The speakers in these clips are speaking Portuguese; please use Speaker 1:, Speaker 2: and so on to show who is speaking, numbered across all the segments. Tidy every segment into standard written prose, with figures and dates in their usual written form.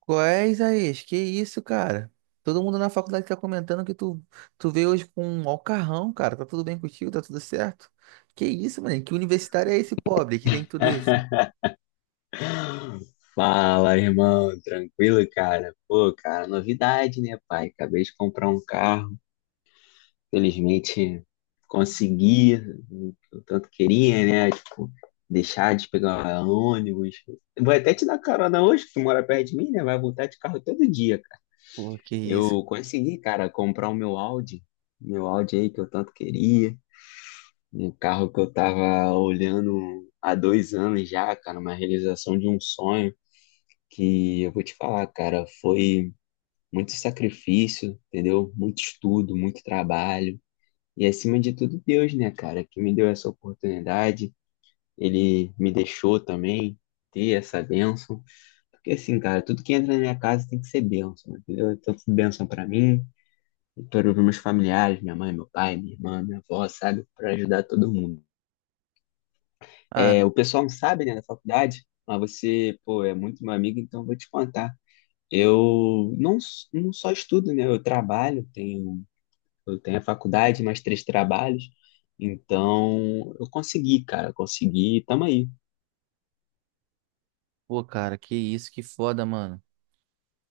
Speaker 1: Qual é, Isaías? Que isso, cara? Todo mundo na faculdade tá comentando que tu veio hoje com um alcarrão, cara. Tá tudo bem contigo? Tá tudo certo? Que isso, mano? Que universitário é esse pobre que tem tudo isso?
Speaker 2: Fala, irmão, tranquilo, cara? Pô, cara, novidade, né, pai? Acabei de comprar um carro, felizmente consegui o que eu tanto queria, né? Tipo, deixar de pegar ônibus. Vou até te dar carona hoje, que tu mora perto de mim, né? Vai voltar de carro todo dia, cara.
Speaker 1: Pô, que isso.
Speaker 2: Eu consegui, cara, comprar o meu Audi aí que eu tanto queria, um carro que eu tava olhando há 2 anos já, cara, uma realização de um sonho. Que eu vou te falar, cara, foi muito sacrifício, entendeu? Muito estudo, muito trabalho. E acima de tudo, Deus, né, cara, que me deu essa oportunidade. Ele me deixou também ter essa bênção. Porque assim, cara, tudo que entra na minha casa tem que ser bênção, entendeu? Então, tudo bênção pra mim, para os meus familiares, minha mãe, meu pai, minha irmã, minha avó, sabe? Pra ajudar todo mundo.
Speaker 1: Ah,
Speaker 2: É, o pessoal não sabe, né, da faculdade, mas você, pô, é muito meu amigo, então eu vou te contar. Eu não, não só estudo, né? Eu trabalho, eu tenho a faculdade, mais três trabalhos. Então, eu consegui, cara, eu consegui, tamo aí.
Speaker 1: pô, cara, que isso, que foda, mano.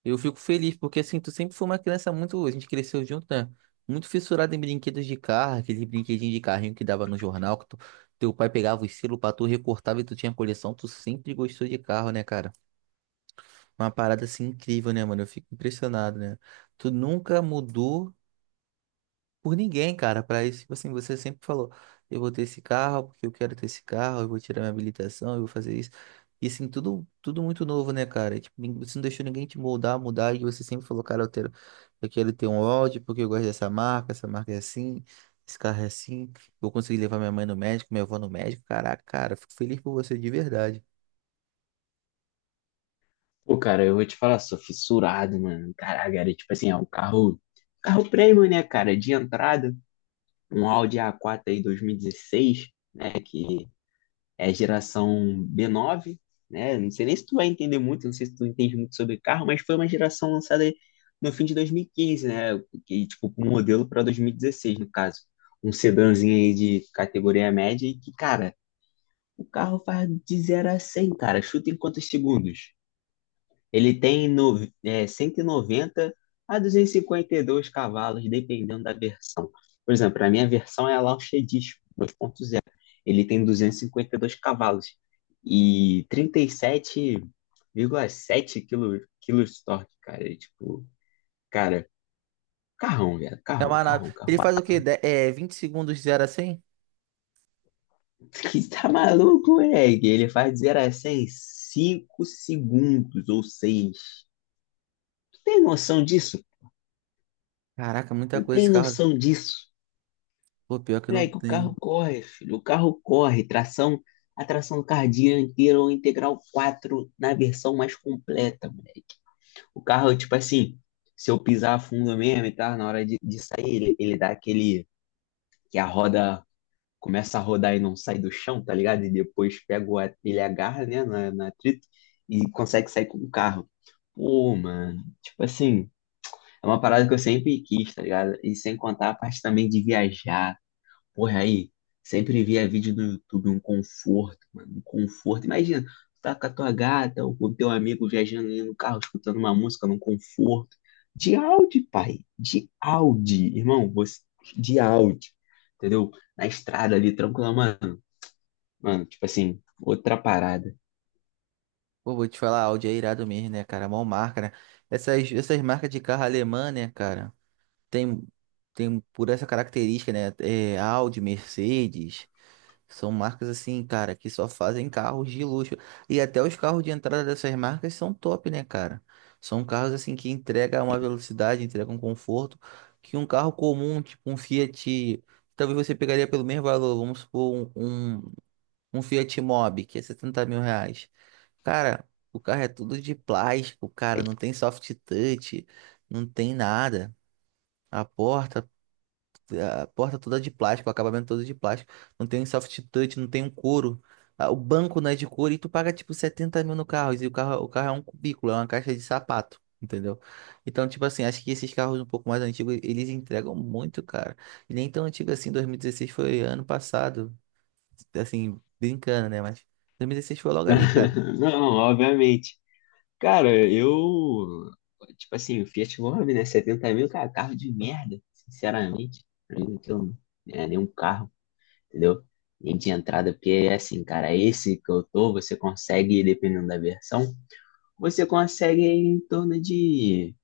Speaker 1: Eu fico feliz, porque assim, tu sempre foi uma criança muito. A gente cresceu junto, né? Muito fissurada em brinquedos de carro, aquele brinquedinho de carrinho que dava no jornal, que teu pai pegava os selos pra tu recortava e tu tinha coleção. Tu sempre gostou de carro, né, cara? Uma parada assim incrível, né, mano? Eu fico impressionado, né? Tu nunca mudou por ninguém, cara. Pra isso, tipo assim, você sempre falou: eu vou ter esse carro porque eu quero ter esse carro, eu vou tirar minha habilitação, eu vou fazer isso. E assim, tudo muito novo, né, cara? E tipo, você não deixou ninguém te moldar, mudar. E você sempre falou: cara, eu quero ter um Audi porque eu gosto dessa marca, essa marca é assim, esse carro é assim. Vou conseguir levar minha mãe no médico, minha avó no médico. Caraca, cara, fico feliz por você de verdade.
Speaker 2: Pô, cara, eu vou te falar, sou fissurado, mano. Caraca, era tipo assim, é um carro premium, né, cara, de entrada, um Audi A4 aí 2016, né, que é geração B9, né? Não sei nem se tu vai entender muito, não sei se tu entende muito sobre carro, mas foi uma geração lançada no fim de 2015, né? Que, tipo, um modelo para 2016, no caso. Um sedãzinho aí de categoria média e que, cara, o carro faz de zero a 100, cara. Chuta em quantos segundos? Ele tem no, é, 190 a duzentos e cinquenta e dois cavalos, dependendo da versão. Por exemplo, a minha versão é a Launch 2.0. Ele tem duzentos e cinquenta e dois cavalos e 37,7 quilos de torque, cara. É tipo, cara, carrão, velho.
Speaker 1: É
Speaker 2: Carrão,
Speaker 1: uma nave.
Speaker 2: carrão, carrão,
Speaker 1: Ele faz o quê?
Speaker 2: carrão.
Speaker 1: 20 segundos de 0 a 100.
Speaker 2: Que tá maluco, moleque? Ele faz de 0 a 100 em 5 segundos ou 6? Tu tem noção disso?
Speaker 1: Caraca, muita
Speaker 2: Tu
Speaker 1: coisa
Speaker 2: tem
Speaker 1: esse carro.
Speaker 2: noção disso?
Speaker 1: Pô, pior que não
Speaker 2: Moleque, o
Speaker 1: tem.
Speaker 2: carro corre, filho. O carro corre. A tração carro inteira ou integral 4 na versão mais completa, moleque. O carro, tipo assim, se eu pisar fundo mesmo e tal, na hora de sair, ele dá aquele. Que a roda começa a rodar e não sai do chão, tá ligado? E depois pega ele agarra, né, na trito e consegue sair com o carro. Pô, mano, tipo assim, é uma parada que eu sempre quis, tá ligado? E sem contar a parte também de viajar. Porra, aí, sempre via vídeo no YouTube, um conforto, mano, um conforto. Imagina, tu tá com a tua gata ou com o teu amigo viajando ali no carro, escutando uma música num conforto. De Audi, pai, de Audi, irmão, você, de Audi, entendeu? Na estrada ali, tranquila, mano, tipo assim, outra parada.
Speaker 1: Pô, vou te falar, Audi é irado mesmo, né, cara? Mó marca, né? Essas marcas de carro alemã, né, cara? Tem, tem por essa característica, né? É, Audi, Mercedes. São marcas assim, cara, que só fazem carros de luxo. E até os carros de entrada dessas marcas são top, né, cara? São carros assim que entregam uma velocidade, entregam um conforto que um carro comum, tipo um Fiat, talvez você pegaria pelo mesmo valor, vamos supor, um Um Fiat Mobi, que é R$ 70.000. Cara, o carro é tudo de plástico, cara. Não tem soft touch, não tem nada. A porta, a porta toda de plástico, o acabamento todo de plástico. Não tem soft touch, não tem um couro. Ah, o banco não é de couro e tu paga tipo 70 mil no carro. E o carro é um cubículo, é uma caixa de sapato. Entendeu? Então, tipo assim, acho que esses carros um pouco mais antigos, eles entregam muito, cara. E nem tão antigo assim, 2016 foi ano passado assim, brincando, né? Mas 2016 foi logo ali, cara.
Speaker 2: Não, obviamente. Cara, eu, tipo assim, o Fiat Mobi, né, 70 mil, cara, carro de merda, sinceramente. Pra mim, aquilo não é nenhum carro, entendeu? E de entrada, porque é assim, cara, esse que eu tô, você consegue, dependendo da versão, você consegue em torno de,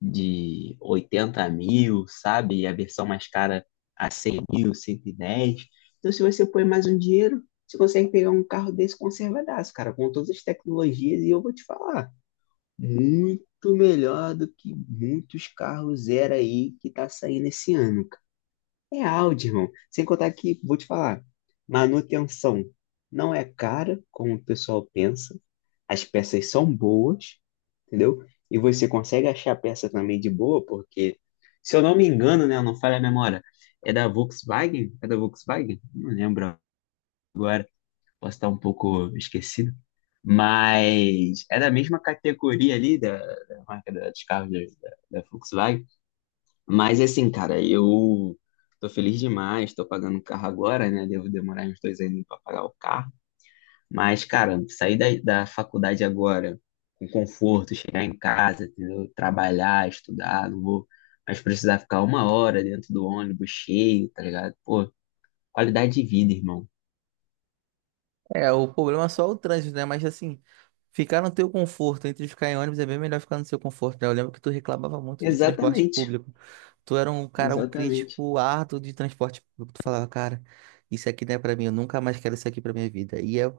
Speaker 2: de 80 mil, sabe? E a versão mais cara a 100 mil, 110. Então, se você põe mais um dinheiro, você consegue pegar um carro desse conservadaço, cara, com todas as tecnologias. E eu vou te falar, muito melhor do que muitos carros zero aí que tá saindo esse ano. É áudio, irmão. Sem contar que, vou te falar, manutenção não é cara, como o pessoal pensa. As peças são boas, entendeu? E você consegue achar a peça também de boa, porque, se eu não me engano, né, não falha a memória, é da Volkswagen? É da Volkswagen? Não lembro, posso estar um pouco esquecido. Mas é da mesma categoria ali da marca dos carros da Volkswagen. Mas assim, cara, eu tô feliz demais, tô pagando o carro agora, né? Devo demorar uns 2 anos pra pagar o carro. Mas, cara, sair da faculdade agora com conforto, chegar em casa, entendeu? Trabalhar, estudar, não vou mais precisar ficar uma hora dentro do ônibus cheio, tá ligado? Pô, qualidade de vida, irmão.
Speaker 1: É, o problema é só o trânsito, né? Mas assim, ficar no teu conforto, entre ficar em ônibus é bem melhor ficar no seu conforto, né? Eu lembro que tu reclamava muito de transporte
Speaker 2: Exatamente,
Speaker 1: público. Tu era um cara, um
Speaker 2: exatamente.
Speaker 1: crítico árduo de transporte público. Tu falava, cara, isso aqui não é pra mim, eu nunca mais quero isso aqui pra minha vida. E é,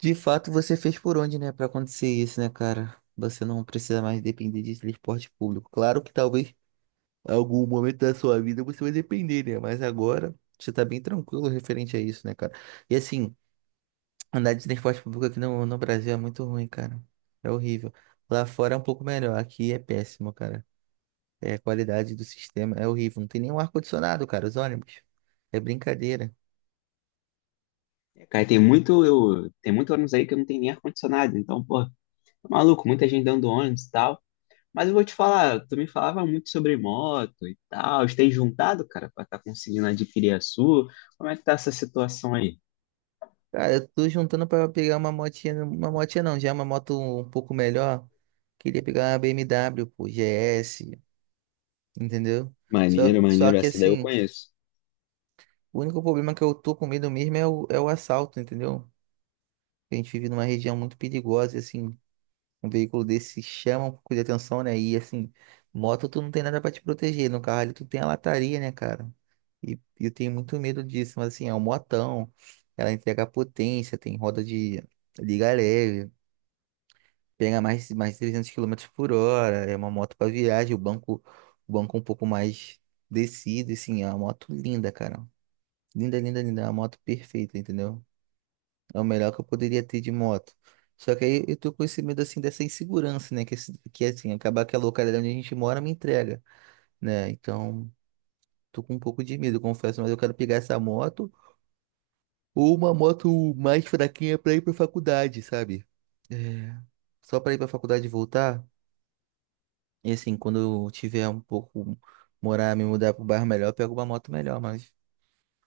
Speaker 1: de fato, você fez por onde, né, pra acontecer isso, né, cara? Você não precisa mais depender de transporte público. Claro que talvez algum momento da sua vida você vai depender, né? Mas agora você tá bem tranquilo referente a isso, né, cara? E assim, andar de transporte público aqui no Brasil é muito ruim, cara. É horrível. Lá fora é um pouco melhor, aqui é péssimo, cara. É, a qualidade do sistema é horrível. Não tem nenhum ar-condicionado, cara, os ônibus. É brincadeira.
Speaker 2: É, cara, tem muito ônibus aí que não tem nem ar-condicionado, então, pô, maluco, muita gente dando ônibus e tal. Mas eu vou te falar, tu me falava muito sobre moto e tal. Tem juntado, cara, pra estar conseguindo adquirir a sua? Como é que tá essa situação aí?
Speaker 1: Cara, eu tô juntando pra pegar uma motinha não, já é uma moto um pouco melhor. Queria pegar uma BMW, pô, GS, entendeu? Só,
Speaker 2: Maneiro,
Speaker 1: só
Speaker 2: maneiro,
Speaker 1: que
Speaker 2: essa daí eu
Speaker 1: assim,
Speaker 2: conheço.
Speaker 1: o único problema que eu tô com medo mesmo é o assalto, entendeu? A gente vive numa região muito perigosa e, assim, um veículo desse chama um pouco de atenção, né? E, assim, moto tu não tem nada pra te proteger. No carro ali tu tem a lataria, né, cara? E e eu tenho muito medo disso, mas, assim, é um motão. Ela entrega potência, tem roda de liga leve, pega mais de 300 km por hora. É uma moto pra viagem, o banco um pouco mais descido, assim, é uma moto linda, cara. Linda, linda, linda. É uma moto perfeita, entendeu? É o melhor que eu poderia ter de moto. Só que aí eu tô com esse medo, assim, dessa insegurança, né? Que que assim, acabar que a localidade onde a gente mora me entrega, né? Então, tô com um pouco de medo, confesso, mas eu quero pegar essa moto ou uma moto mais fraquinha pra ir pra faculdade, sabe? É, só pra ir pra faculdade e voltar. E assim, quando eu tiver um pouco, morar, me mudar pro bairro melhor, eu pego uma moto melhor, mas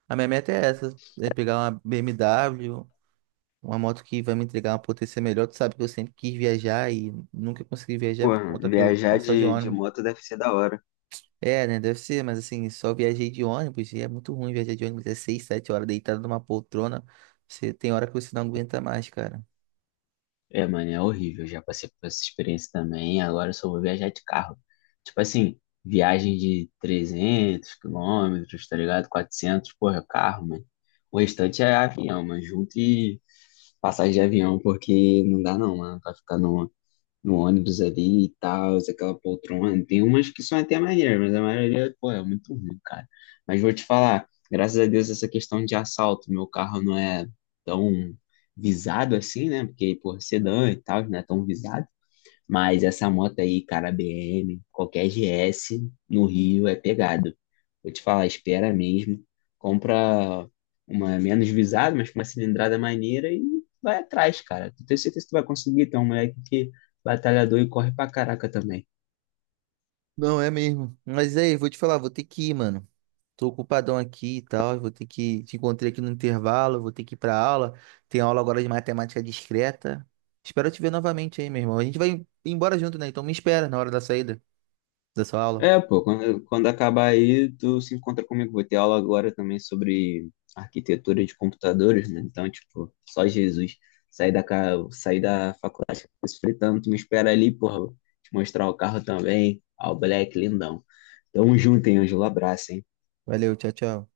Speaker 1: a minha meta é essa, é pegar uma BMW, uma moto que vai me entregar uma potência melhor. Tu sabe que eu sempre quis viajar e nunca consegui viajar
Speaker 2: Pô,
Speaker 1: por conta que eu é
Speaker 2: viajar
Speaker 1: só de
Speaker 2: de
Speaker 1: ônibus.
Speaker 2: moto deve ser da hora.
Speaker 1: É, né? Deve ser, mas assim, só viajei de ônibus e é muito ruim viajar de ônibus. É 6, 7 horas deitado numa poltrona. Você tem hora que você não aguenta mais, cara.
Speaker 2: É, mano, é horrível. Já passei por essa experiência também. Agora eu só vou viajar de carro. Tipo assim, viagem de 300 quilômetros, tá ligado? Quatrocentos. Porra, carro, mano. O restante é avião, mano. Junto e passagem de avião, porque não dá não, mano. Pra ficar no ônibus ali e tal, aquela poltrona. Tem umas que são até maneiras, mas a maioria, pô, é muito ruim, cara. Mas vou te falar, graças a Deus essa questão de assalto, meu carro não é tão visado assim, né? Porque, pô, sedã e tal, não é tão visado. Mas essa moto aí, cara, BM, qualquer GS no Rio é pegado. Vou te falar, espera mesmo. Compra uma menos visada, mas com uma cilindrada maneira e vai atrás, cara. Tenho certeza que tu vai conseguir. Tem um moleque que é batalhador e corre pra caraca também.
Speaker 1: Não, é mesmo. Mas aí, vou te falar, vou ter que ir, mano. Tô ocupadão aqui e tal, vou ter que te encontrei aqui no intervalo, vou ter que ir pra aula. Tem aula agora de matemática discreta. Espero te ver novamente aí, meu irmão. A gente vai embora junto, né? Então me espera na hora da saída da sua aula.
Speaker 2: É, pô, quando acabar aí, tu se encontra comigo. Vou ter aula agora também sobre arquitetura de computadores, né? Então, tipo, só Jesus. Sair da faculdade se fritando, tu me espera ali, porra. Te mostrar o carro também. Ó, o Black, lindão. Tamo junto, hein, Ângelo? Abraço, hein?
Speaker 1: Valeu, tchau, tchau.